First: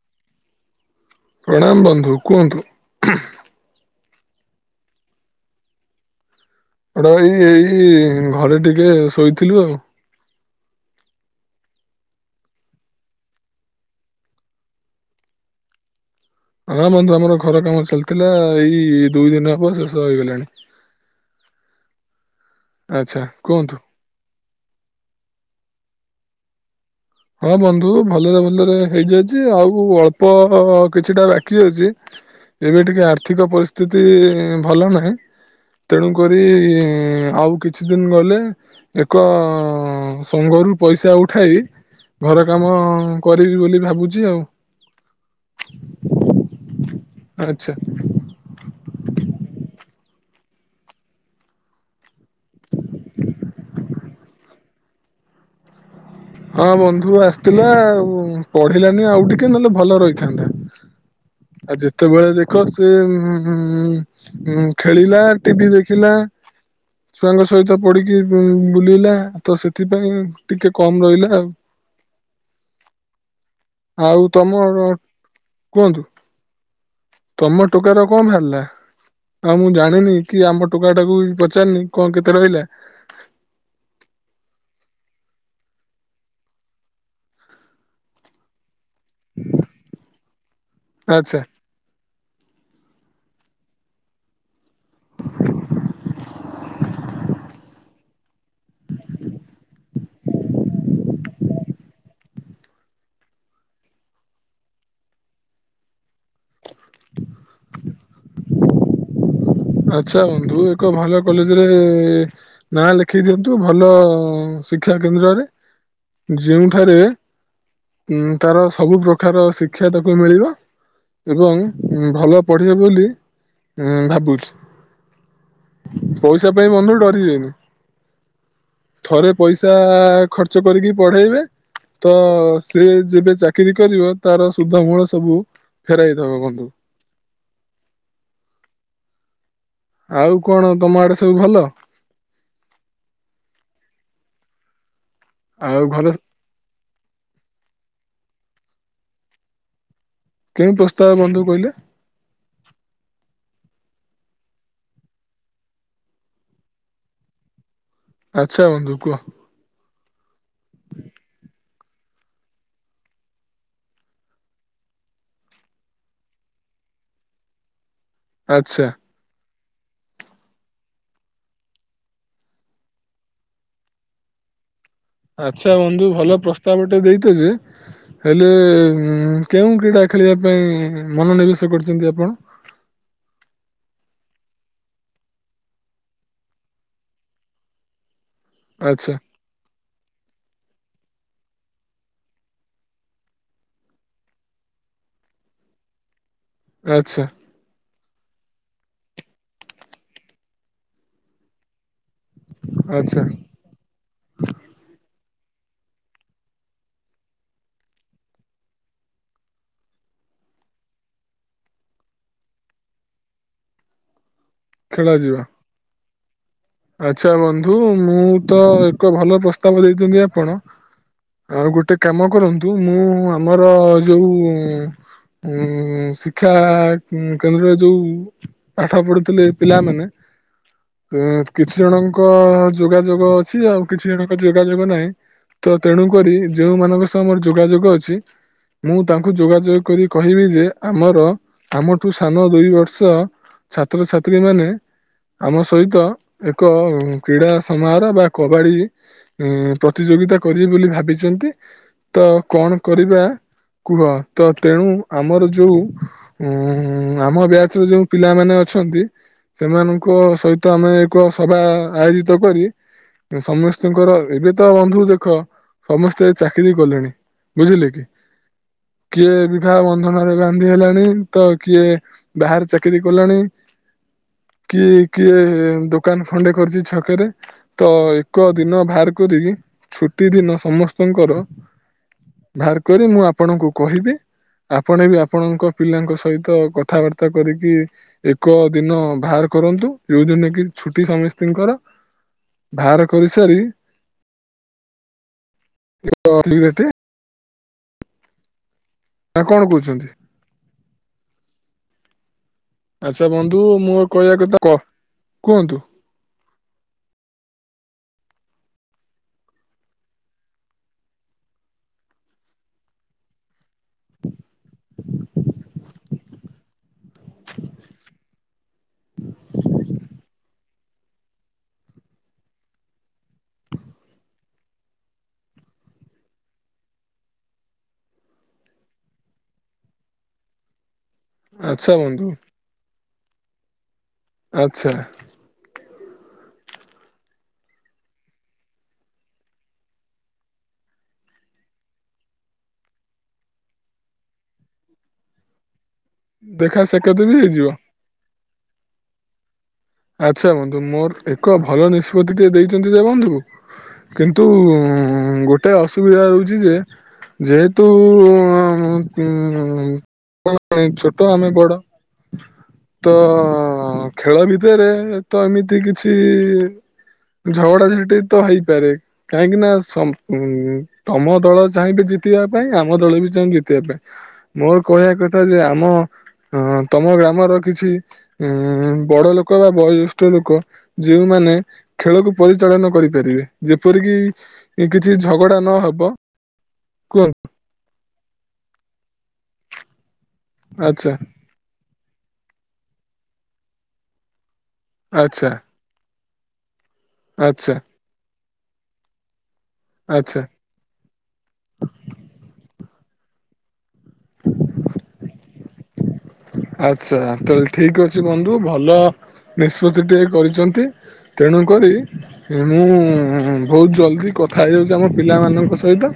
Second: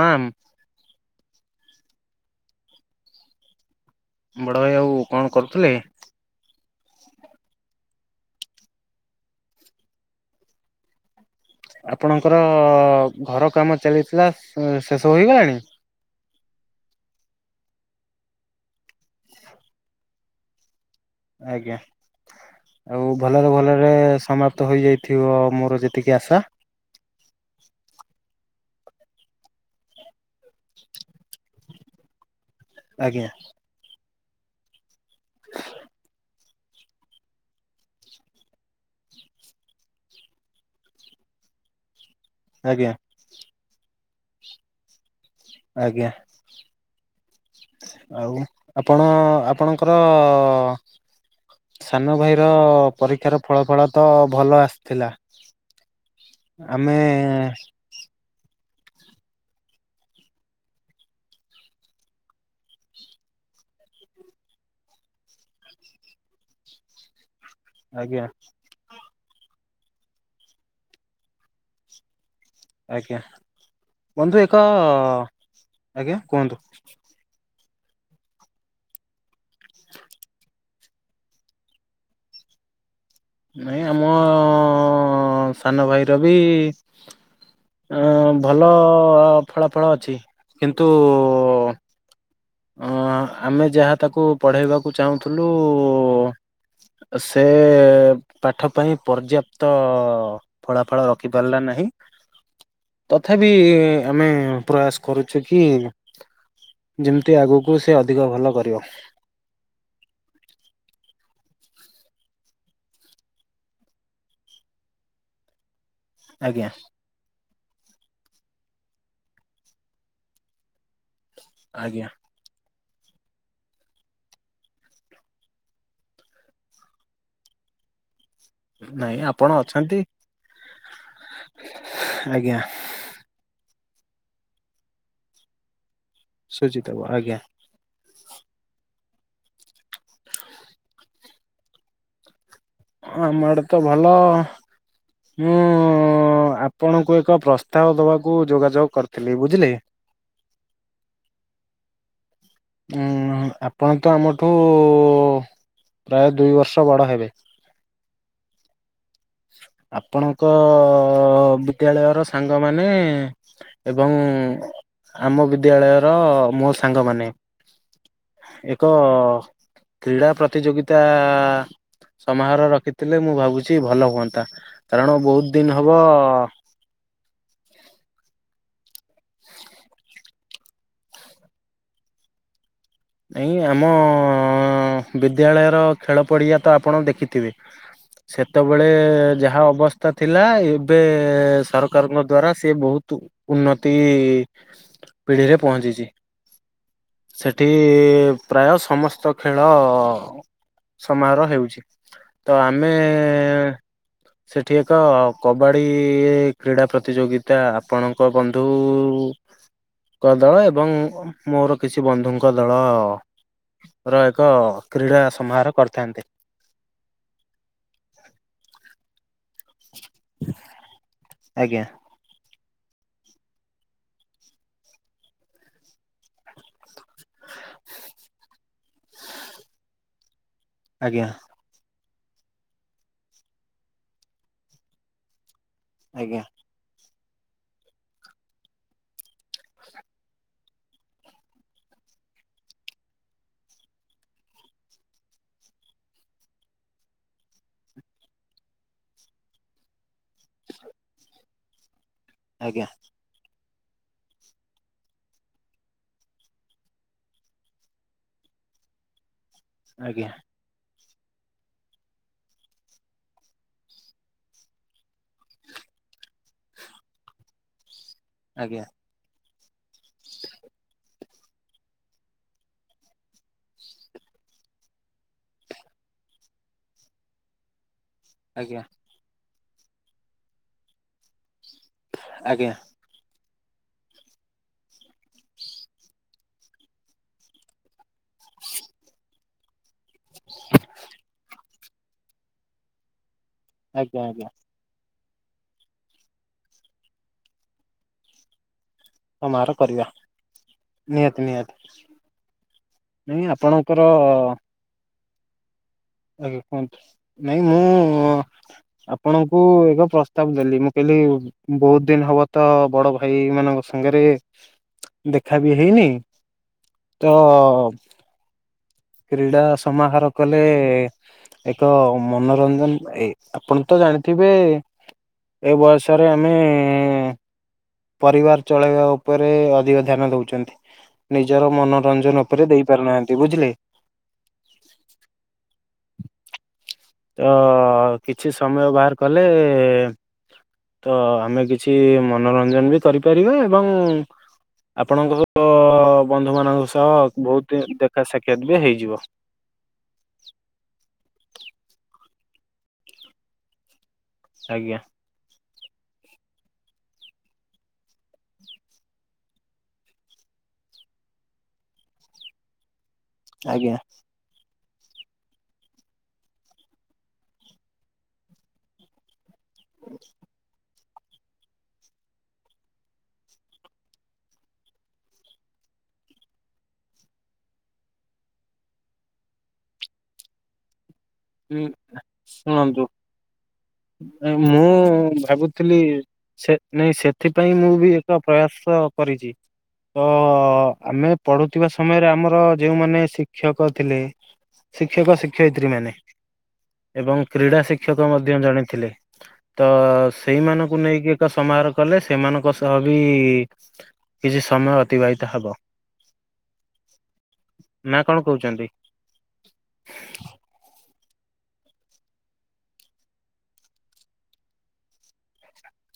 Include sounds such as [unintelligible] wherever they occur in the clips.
ମାମ। ପ୍ରଣାମ ବନ୍ଧୁ କୁହନ୍ତୁ। ବଡ଼ ଭାଇ ଆଉ କଣ କରୁଥିଲେ? ବଡ ଭାଇ ଏଇ ଘରେ ଟିକେ ଶୋଇଥିଲୁ ଆଉ। ଆପଣଙ୍କର ଘର କାମ ଚାଲିଥିଲା ଉଁ ଶେଷ ହୋଇଗଲାଣି? ହଁ ବନ୍ଧୁ ଆମର ଘର କାମ ଚାଲିଥିଲା ଏଇ ଦୁଇଦିନ ହବ ଶେଷ ହେଇଗଲାଣି। ଆଜ୍ଞା ଆଉ ଆଚ୍ଛା ଭଲରେ କୁହନ୍ତୁ। ଭଲରେ ସମାପ୍ତ ହୋଇଯାଇ ଥିବ ମୋର ଯେତିକି ଆଶା। ହଁ ବନ୍ଧୁ ଭଲରେ ଭଲରେ ହେଇଯାଇଛି ଆଉ ଅଳ୍ପ କିଛିଟା ଵା କି ଅଛି ଏବେ ଟିକେ ଆଜ୍ଞା ଆର୍ଥିକ ପରିସ୍ଥିତି ଭଲ ନାହିଁ। ତେଣୁ କରି ଆଉ କିଛି ଦିନ ଗଲେ। ଏକ ସଂଘ ରୁ ପଇସା ଉଠାଇ। ଘର କାମ ଆଜ୍ଞା କରିବି ବୋଲି ଭାବୁଛି ଆଉ। ଆଜ୍ଞା। ଆଚ୍ଛା। ଆଉ ଆପଣ ଆପଣଙ୍କର। ସାନ ଭାଇର ପରୀକ୍ଷାର ଫଳାଫଳ ତ ଭଲ ଆସିଥିଲା। ହଁ ଆମେ ବନ୍ଧୁ ଆସିଥିଲା ଆଉ ପଢିଲାନି ଆଉ ଟିକେ ନହେଲେ ଭଲ ରହିଥାନ୍ତା। ଆଉ ଯେତେବେଳେ ଦେଖ ସେ ଉଁ। ଉଁ ଖେଳିଲା, ଟିଭି ଦେଖିଲା। ଛୁଆଙ୍କ ସହିତ ପଡିକି ଆଜ୍ଞା [unintelligible] ବୁଲିଲା ତ ସେଥିପାଇଁ ଟିକେ କମ ରହିଲା ଆଉ। ଆଜ୍ଞା ଆଉ ବନ୍ଧୁ ତମ ଏକ କୁହନ୍ତୁ ଆଜ୍ଞା କୁହନ୍ତୁ। ତମ ଟୋକାର କଣ ବାହାରିଲା? ଆଉ ମୁଁ ଜାଣିନି କି ଆମ ଟୋକା ଟାକୁ ବି ପଚାରିନି କଣ କେତେ ରହିଲା। ନାଇଁ ଆମ ଅ ଅ ସାନ ଭାଇର ବି ଅ ଭଲ ଫଳା ଫଳ ଅଛି କିନ୍ତୁ ଆଚ୍ଛା ଆମେ ଯାହା ତାକୁ ପଢ଼େଇବାକୁ ଚାହୁଁଥିଲୁ ସେ ପାଠ ପାଇଁ ପର୍ଯ୍ୟାପ୍ତ ଫଳା ଫଳ ରଖି ପାରିଲା ନାହିଁ। ତଥାପି ଆମେ ପ୍ରୟାସ କରୁଛୁ କି ତି ଆଗକୁ ସେ ଅଧିକ ଭଲ କରିବ। ଆଛା ବନ୍ଧୁ ଏକ ଭଲ କଲେଜରେ ନାଁ ଲେଖେଇ ଦିଅନ୍ତୁ ଭଲ ଶିକ୍ଷା କେନ୍ଦ୍ରରେ ଆଜ୍ଞା ଯେଉଁଠାରେ ଉ ତାର ସବୁ ପ୍ରକାର ଶିକ୍ଷା ତାକୁ ମିଳିବ ଏବଂ ଆଜ୍ଞା ଭଲ ପଢିବେ ବୋଲି ଉ ଭାବୁଛି। ପଇସା ପାଇଁ ବନ୍ଧୁ ଡରିବେନି। ନାଇଁ ଥରେ ଆପଣ ପଇସା ଅଛନ୍ତି ଖର୍ଚ୍ଚ କରିକି ପଢେଇବେ ତ ଆଜ୍ଞା ସେ ଯେବେ ଚାକ ଚାକିରି କରିବ ତାର ସୁଧ ମୂଳ ସବୁ ଫେରାଇ ଦବ ବନ୍ଧୁ। ତ ଆଜ୍ଞା। ଆଉ କଣ ତମ ଆଡେ ସବୁ ଭଲ? ହଁ ଆମ ଆଡେ ତ ଭଲ ମୁଁ ଆ ଆଉ ଘରେ ଆପଣଙ୍କୁ ଏକ ପ୍ରସ୍ତାବ ଦବାକୁ ଯୋଗାଯୋଗ କରିଥିଲି ବୁଝିଲେ। କେଉଁ ପ୍ରସ୍ତାବ ବନ୍ଧୁ କହିଲେ? ଉଁ ଆପଣ ତ ଆମଠୁ ପ୍ରାୟ ଦୁଇ ବର୍ଷ ବଡ଼ ହେବେ। ଆଚ୍ଛା ବନ୍ଧୁ କୁହ। ଆପଣଙ୍କ ବିଦ୍ୟାଳୟର ସାଙ୍ଗମାନେ ଏବଂ ଆମ ବିଦ୍ୟାଳୟର ମୋ ସାଙ୍ଗମାନେ ଆଚ୍ଛା ଏକ କ୍ରୀଡ଼ା ପ୍ରତିଯୋଗିତା ସମାହାର ରଖିଥିଲେ ମୁଁ ଭାବୁଛି ଭଲ ହୁଅନ୍ତା। କାରଣ ବହୁତ ଦିନ ଆଚ୍ଛା ହବ ବନ୍ଧୁ ଭଲ ପ୍ରସ୍ତାବ ଟେ ଦେଇଚ ଯେ ହେଲେ କେଉଁ କ୍ରୀଡ଼ା ଖେଳିବା ପାଇଁ ମନୋନିବେଶ କରିଛନ୍ତି ଆପଣ? ନାଇଁ ଆମ ବିଦ୍ୟାଳୟର ଖେଳ ପଡିଆ ତ ଆପଣ ଦେଖିଥିବେ। ସେତେବେଳେ ଆଚ୍ଛା ଯାହା ଅବସ୍ଥା ସ୍ତା ଥିଲା ଏବେ ସରକାରଙ୍କ ଦ୍ଵାରା ସେ ବହୁତ ଉନ୍ନତି ପିଢ଼ିରେ ପହଞ୍ଚିଛି। ଆଚ୍ଛା। ସେଠି ପ୍ରାୟ ସମସ୍ତ ଖେଳ ସମାରୋହ ହେଉଛି। ତ ଆମେ ଆଚ୍ଛା ସେଠି ଏକ କବାଡ଼ି କ୍ରୀଡ଼ା ପ୍ରତିଯୋଗିତା ଆପଣଙ୍କ ବନ୍ଧୁଙ୍କ ଦଳ ଏବଂ ମୋର କିଛି ବନ୍ଧୁଙ୍କ ଦଳ ର ଏକ କ୍ରୀଡ଼ା ଖେଳାଯିବା ସମାହାର କରିଥାନ୍ତେ। ଆଚ୍ଛା ବନ୍ଧୁ ମୁଁ ତ ଏକ ଭଲ ପ୍ରସ୍ତାବ ଦେଇଛନ୍ତି ଆପଣ ଆଉ ଆଜ୍ଞା ଗୋଟେ କାମ କରନ୍ତୁ ମୁଁ ଆମର ଯୋଉ ଉଁ ଶିକ୍ଷା କେନ୍ଦ୍ରରେ ଯୋଉ ପାଠ ପଢୁଥିଲେ ପିଲାମାନେ ଆଜ୍ଞା କିଛି ଜଣଙ୍କ ଯୋଗାଯୋଗ ଅଛି ଆଉ କିଛି ଜଣଙ୍କ ଯୋଗାଯୋଗ ନାହିଁ ତ ତେଣୁ କରି ଆଜ୍ଞା ଯୋଉମାନଙ୍କ ସହ ମୋର ଯୋଗାଯୋଗ ଅଛି। ମୁଁ ତାଙ୍କୁ ଯୋଗାଯୋଗ କରି କହିବି ଯେ ଆମର ଆମଠୁ ସାନ ଦୁଇ ବର୍ଷ ଛାତ୍ରଛାତ୍ରୀ ମାନେ ଆମ ସହିତ ଏକ କ୍ରୀଡା ସମାହାର ବା କବାଡି ପ୍ରତିଯୋଗିତା କରିବି ବୋଲି ଭାବିଚନ୍ତି। ତ କଣ ଆଜ୍ଞା କରିବା କୁଳ ତ ତେଣୁ ଆମର ଯୋଉ ଉଁ ଆମ ବ୍ୟାଚରେ ଯୋଉ ପିଲାମାନେ ଅଛନ୍ତି ସେମାନଙ୍କ ଆଜ୍ଞା ସହିତ ଆମେ ଏକସଭା ଆୟୋଜିତ କରି ସମସ୍ତିଙ୍କର ଏବେ ତ ବନ୍ଧୁ ଦେଖ ସମସ୍ତେ ଚାକିରି କଲେଣି। ବୁଝିଲେ କି? ଆଜ୍ଞା। କିଏ ଏବିକା ବନ୍ଧନରେ ବାନ୍ଧି ହେଲାଣି। ତ କିଏ ବାହାରେ ଚାକିରି କଲାଣି। କିଏ କିଏ ଦୋ ଦୋକାନ ଖଣ୍ଡେ କରିଛି ଛକରେ। ତ ଏକ ଆଜ୍ଞା ଦିନ ବାହାର କରିକି ଛୁଟି ଦିନ ସମସ୍ତଙ୍କର ଆଜ୍ଞା ବାହାର କରିମୁଁ ଆପଣଙ୍କୁ କହିବି। ଆପଣ ବି ଆପଣଙ୍କ ପିଲାଙ୍କ ସହିତ କଥାବାର୍ତ୍ତା କରିକି ଏକ ଦିନ ବାହାର କରନ୍ତୁ। ଯୋଉଦିନ କି ଛୁଟି ସମିସ୍ତିଙ୍କର ବାହାର କରିସାରି ଆଜ୍ଞା ଆଜ୍ଞା। ତି [inaudible] ନା ହଁ କଣ ଆମର କରିବା କହୁଛନ୍ତି ନିହାତି ନିହାତି। ଆଚ୍ଛା ନାଇଁ ବନ୍ଧୁ ଆପଣଙ୍କର ମୁଁ କହିବା କଥା କ କୁହନ୍ତୁ? ଆଜ୍ଞା କୁହନ୍ତୁ? ନାଇଁ ମୁଁ ଆପଣଙ୍କୁ ଏକ ପ୍ରସ୍ତାବ ଦେଲି। ମୁଁ କହିଲି ବହୁତ୍ ଦିନି ହବ ତ ବଡ ଭାଇ ମାନଙ୍କର- - ସାଙ୍ଗେରେ ଦେଖା ବି ହେଇନି ତ କ୍ରୀଡ଼ା ସମାହାର କଲେ ଏକ ମନୋରଞ୍ଜନ। ଏ ଆପଣ ତ ଜାଣିଥିବେ ଏ ବୟସରେ ଆମେ ପରିବାର ଚଳେଇବା ଉପରେ ଅଧିକ ଧ୍ୟାନ ଦୋଉଚନ୍ତି। ନିଜର ଆଚ୍ଛା ବନ୍ଧୁ ମନୋରଞ୍ଜନ ଉପରେ ଦେଇ ପାରୁନାହାନ୍ତି। ବୁଝିଲେ? ଆଚ୍ଛା। [inaudible] ତ କିଛି ସମୟ ବାହାର କଲେ ତ ଆମେ କିଛି ମନୋରଞ୍ଜନ ବି କରିପାରିବା। ଏବଂ ଆପଣଙ୍କର ବନ୍ଧୁ ଦେଖା ମାନଙ୍କ ସହ ସାକ୍ଷାତ ବି ହେଇଯିବ ବହୁତ୍ ଦେଖା ସାକ୍ଷାତ ବି ହେଇଯିବ। ଆଚ୍ଛା ବନ୍ଧୁ ମୋର ଏକ ଭଲ ନିଷ୍ପତି ଟିକେ ଦେଇଛନ୍ତି ଯେ ବନ୍ଧୁ କିନ୍ତୁ ଆଜ୍ଞା। ହୁଁ ଗୋଟେ ଅସୁବିଧା ରହୁଚି ଯେ ଯେହେତୁ [unintelligible] କଣ ଛୋଟ ଆମେ ବଡ ତ ଆଜ୍ଞା। ଖେଳ ବି ଭିତେରେ ତ ଏମିତି କିଛି ଝଗଡାଝାଣ୍ଟି ତ ହେଇପାରେ। କାହିଁକି ନା ସମ୍ ତମ ଦଳ ଚାହିଁବେ ଜିତିବା ପାଇଁ ଆମ ଦଳ ବି ଚାହିଁବେ ଜିତିବା ପାଇଁ। ମୋରୋ କହିବା କଥା ଯେ ଆମ ହଁ ତମ ଗ୍ରାମର କିଛି ଉ ବଡ ଲୋକ ଲୋକ ବା ବୟୋଜ୍ୟଷ୍ଠ ଲୋକ ଯୋଉଁମାନେ ହୁଁ ଖେଳକୁ ପରିଚାଳନ ଶୁଣନ୍ତୁ କରିପାରିବେ ମୁଁ ଯେପରିକି କିଛି ଝଗଡା ଭାବୁଥିଲି ନହବ। ସେ ନାଇଁ କୁହନ୍ତୁ ସେଥିପାଇଁ ମୁଁ ବି ଏକ ପ୍ରୟାସ କରିଛି। ତ ଆଚ୍ଛା ଆମେ ପଢୁଥିବା ସମୟରେ ଆମର ଯୋଉମାନେ ଶିକ୍ଷକ ଥିଲେ। ଶିକ୍ଷକ ଆଚ୍ଛା ଶିକ୍ଷୟିତ୍ରୀ ମାନେ। ଏବଂ ଆଚ୍ଛା କ୍ରୀଡ଼ା ଶିକ୍ଷକ ମଧ୍ୟ ଜଣେଥିଲେ ତ ଆଚ୍ଛା ସେଇମାନଙ୍କୁ ନେଇକି ସମାରହ କଲେ ସେମାନଙ୍କ ସହ ବି କିଛି ସମୟ ଅତିବାହିତ ହବ। ଆଛା ତାହେଲେ ଠିକ ନା ଅଛି କଣ ବନ୍ଧୁ କହୁଛନ୍ତି? ଭଲ ନିଷ୍ପତ୍ତି ଟିକେ କରିଛନ୍ତି। ତେଣୁକରି ମୁଁ ବହୁତ ଜଲଦି କଥା ହେଇଯାଉଛି ଆମ ପିଲାମାନଙ୍କ ସହିତ।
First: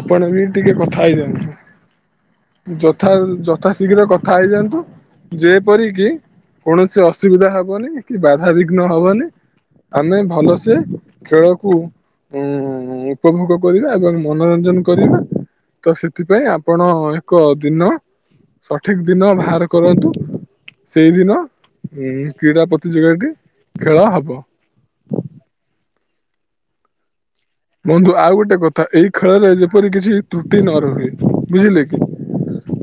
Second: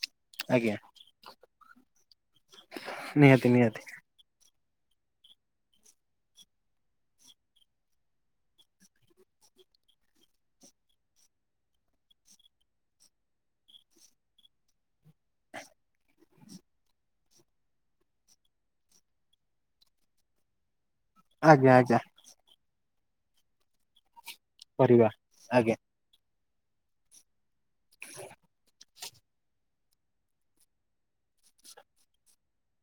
ଆପଣ ଏ ବି ଟିକେ ଆଜ୍ଞା କଥା ହେଇଯାଆନ୍ତୁ ଯଥା ନିହାତି ଯଥା ନିହାତି ଶୀଘ୍ର କଥା ହେଇଯାଆନ୍ତୁ। ଯେପରିକି କୌଣସି ଅସୁବିଧା ହବନି କି ବାଧାବିଘ୍ନ ହବନି। ଆମେ ଭଲସେ ଖେଳକୁ ଉଁ ଉପଭୋଗ କରିବା ଏବଂ ମନୋରଞ୍ଜନ କରିବା। ତ ସେଥିପାଇଁ ଆପଣ ଏକ ଦିନ ସଠିକ ଦିନ ବାହାର କରନ୍ତୁ ସେଇଦିନ ଆଜ୍ଞା ଆଜ୍ଞା। ଉମ୍ କ୍ରୀଡ଼ା ପ୍ରତିଯୋଗିତାଟି ଖେଳ ହବ। କରିବା ଆଜ୍ଞା। ବନ୍ଧୁ ଆଉ ଗୋଟେ କଥା ଏଇ ଖେଳରେ ଯେପରି କିଛି ତ୍ରୁଟି ନ ରହେ ବୁଝିଲେ କି?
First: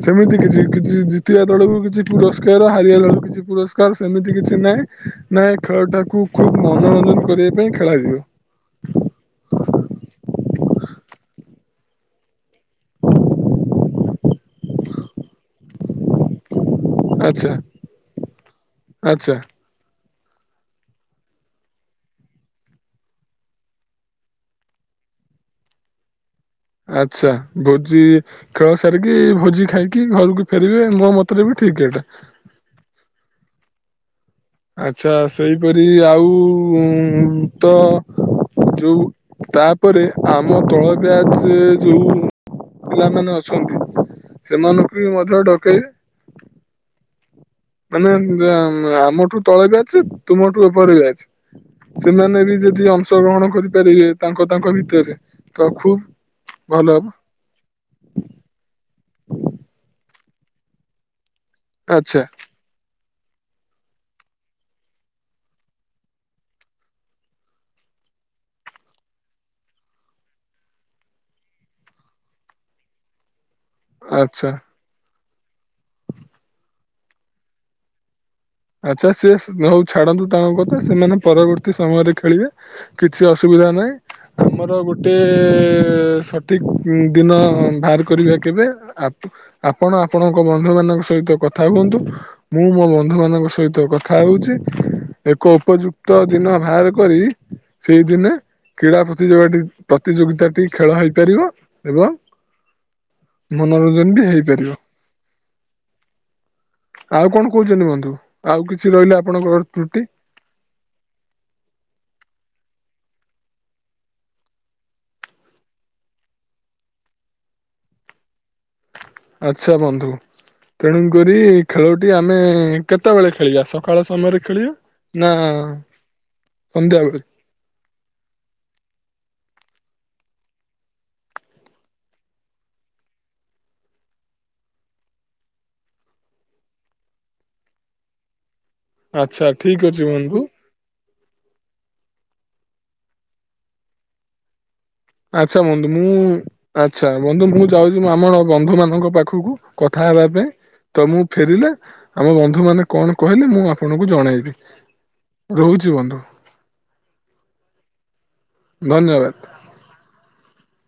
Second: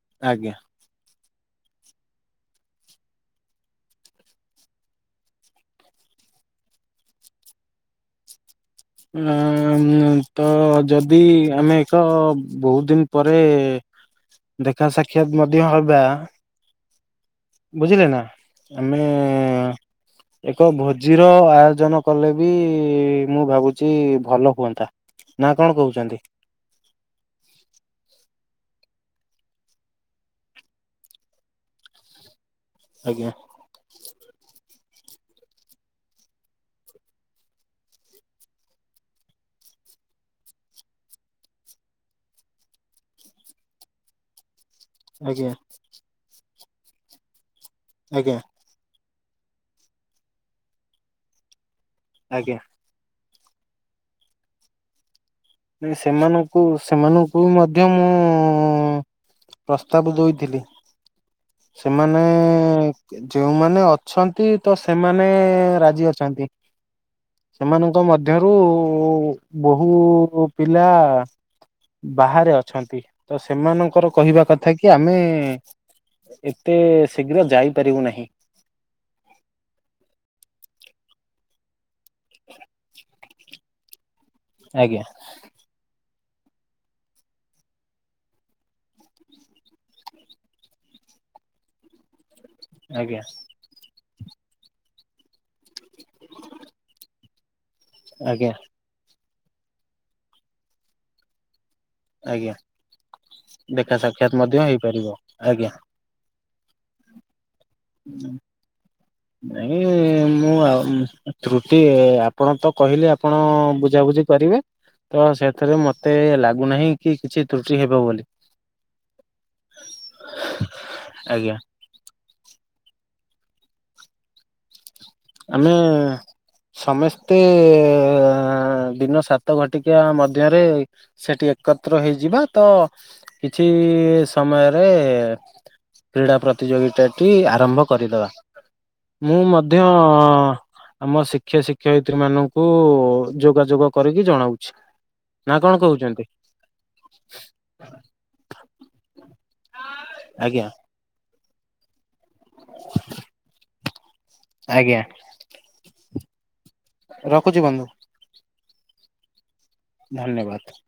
ସେମିତି ଆଜ୍ଞା କିଛି କିଛି ଜିତିବା ଦଳକୁ କିଛି ପୁରସ୍କାର ହାରିବା ଦଳକୁ କିଛି ପୁରସ୍କାର ସେମିତି କିଛି ନାହିଁ। ନାଇଁ ଖେଳଟାକୁ ଖୁବ ମନୋରଞ୍ଜନ କରିବା ପାଇଁ ଖେଳାଯିବ। [unintelligible] ତ ଯଦି ଆମେ ଏକ ବହୁତ ଦିନ ପରେ। ଦେଖା ସାକ୍ଷାତ ମଧ୍ୟ ହବା। ଆଚ୍ଛା। ବୁଝିଲେନା ଆମେ ଆଚ୍ଛା ଏକ ଭୋଜିର ଆୟୋଜନ କଲେ ବି ମୁଁ ଭାବୁଛି ଭଲ ହୁଅନ୍ତା। ନା କଣ କହୁଛନ୍ତି? ଆଚ୍ଛା ଭୋଜି ଖେଳ ସାରିକି ଭୋଜି ଖାଇକି ଘରକୁ ଫେରିବେ ମୋ ମତରେ ବି ଠିକ ଏଇଟା। ଆଜ୍ଞା। ଆଚ୍ଛା ସେଇପରି ଆଉ ତ ଯୋଉ ତାପରେ ଆମ ତଳ ବ୍ୟାଚ୍ ଯୋଉ ପିଲାମାନେ ଅଛନ୍ତି ସେମାନଙ୍କୁ ବି ମଧ୍ୟ ଆଜ୍ଞା ଡକେଇବେ। ଆଜ୍ଞା ମାନେଆମ ଆମ ଆମଠୁ ତଳେ ବ୍ୟାଚ୍ ତୁମଠୁ ଉପର ବ୍ୟାଚ୍। ସେମାନେ ଆଜ୍ଞା ବି ଯଦି ଅଂଶ ଗ୍ରହଣ କରିପାରିବେ ତାଙ୍କ ତାଙ୍କ ଭିତରେ। ତ [unintelligible] ଖୁବ୍ ସେମାନଙ୍କୁ ଭଲ ହବ ସେମାନଙ୍କୁ ମଧ୍ୟ ମୁଁ ପ୍ରସ୍ତାବ ଦଉଥିଲି। ଆଚ୍ଛା ସେମାନେ ଯଉମାନେ ଅଛନ୍ତି ତ ସେମାନେ ରାଜି ଅଛନ୍ତି। ସେମାନଙ୍କ ମଧ୍ୟରୁ ବୋହୁ ପିଲା ବାହାରେ ଅଛନ୍ତି ତ ସେମାନଙ୍କର କହିବା ଆଚ୍ଛା କଥା କି ଆମେ ଏତେ ଶୀଘ୍ର ଯାଇପାରିବୁ ନାହିଁ। ଆଚ୍ଛା ସେ ଯଉ ଛାଡନ୍ତୁ ତାଙ୍କ କଥା ସେମାନେ ପରବର୍ତ୍ତୀ ସମୟରେ ଖେଳିବେ କିଛି ଅସୁବିଧା ନାହିଁ ଆମର ଆଜ୍ଞା ଗୋଟେ ସ ଠିକ୍ ଦିନ ବାହାର କରିବା କେବେ ଆକୁ ଆପଣ ଆପଣଙ୍କ ବନ୍ଧୁ ମାନଙ୍କ ସହିତ କଥା ହୁଅନ୍ତୁ। ମୁଁ ମୋ ଆଜ୍ଞା ବନ୍ଧୁମାନଙ୍କ ସହିତ କଥା ହେଉଛି ଏକ ଉପଯୁକ୍ତ ଦିନ ବାହାର କରି ସେଇଦିନେ ଆଜ୍ଞା କ୍ରୀଡ଼ା ପ୍ରତିଯୋଗଟି ପ୍ରତିଯୋଗିତା ଟି ଖେଳ ହେଇପାରିବ? ଏବଂ ଆଜ୍ଞା ଦେଖା ମନୋରଞ୍ଜନ ବି ସାକ୍ଷାତ ମଧ୍ୟ ହେଇପାରିବ ଆଜ୍ଞା। ଆଉ କଣ କହୁଛନ୍ତି ମ ନାଇଁ ମୁଁ ଆଉ ମୁଁ ତ୍ରୁଟି ଆପଣ ତ କହିଲେ ଆପଣ ବୁଝାବୁଝି କରିବେ। ତ ସେଥିରେ ମତେ ଲାଗୁନାହିଁ କି କିଛି ତ୍ରୁଟି ହେବ ବୋଲି। ଆଚ୍ଛା ବନ୍ଧୁ ତେଣୁକରି ଆଜ୍ଞା ଖେଳ ନ୍ତି ଆମେ କେତେବେଳେ ଖେଳିଆ ସକାଳ ସମୟରେ ଖେଳିଆ। ଆମେ ସନ୍ଧ୍ୟାବେଳେ ସମେସ୍ତେ ହେଁ ଦିନ ସାତ ଘଟିକା ମଧ୍ୟରେ ସେଠି ଏକତ୍ର ହେଇଯିବା ତ କିଛି ସମୟରେ କ୍ରୀଡ଼ା ପ୍ରତିଯୋଗିତାଟି ଆରମ୍ଭ କରିଦେବା। ମୁଁ ଆଚ୍ଛା ମଧ୍ୟ ଠିକ୍ ଅଛି ବନ୍ଧୁ। ଆମ ଶିକ୍ଷ ଶିକ୍ଷୟତ୍ରୀ ମାନଙ୍କୁ ଯୋଗାଯୋଗ କରିକି ଜଣାଉଛି। ନା ଆଚ୍ଛା କଣ ବନ୍ଧୁ ମୁଁ କହୁଛନ୍ତି ଆଚ୍ଛା ବନ୍ଧୁ ମୁଁ ଯାଉଛି ଆମ ବନ୍ଧୁ ମାନଙ୍କ ପାଖକୁ। କଥା ହେବା ପାଇଁ ଆଜ୍ଞା ତ ମୁଁ ଫେରିଲେ ଆମ ବନ୍ଧୁମାନେ କଣ କହିଲେ ମୁଁ ଆପଣଙ୍କୁ ଜଣେଇବି। ଆଜ୍ଞା। ରହୁଛି ବନ୍ଧୁ। ରଖୁଛି ବନ୍ଧୁ। ଧନ୍ୟବାଦ। ଧନ୍ୟବାଦ।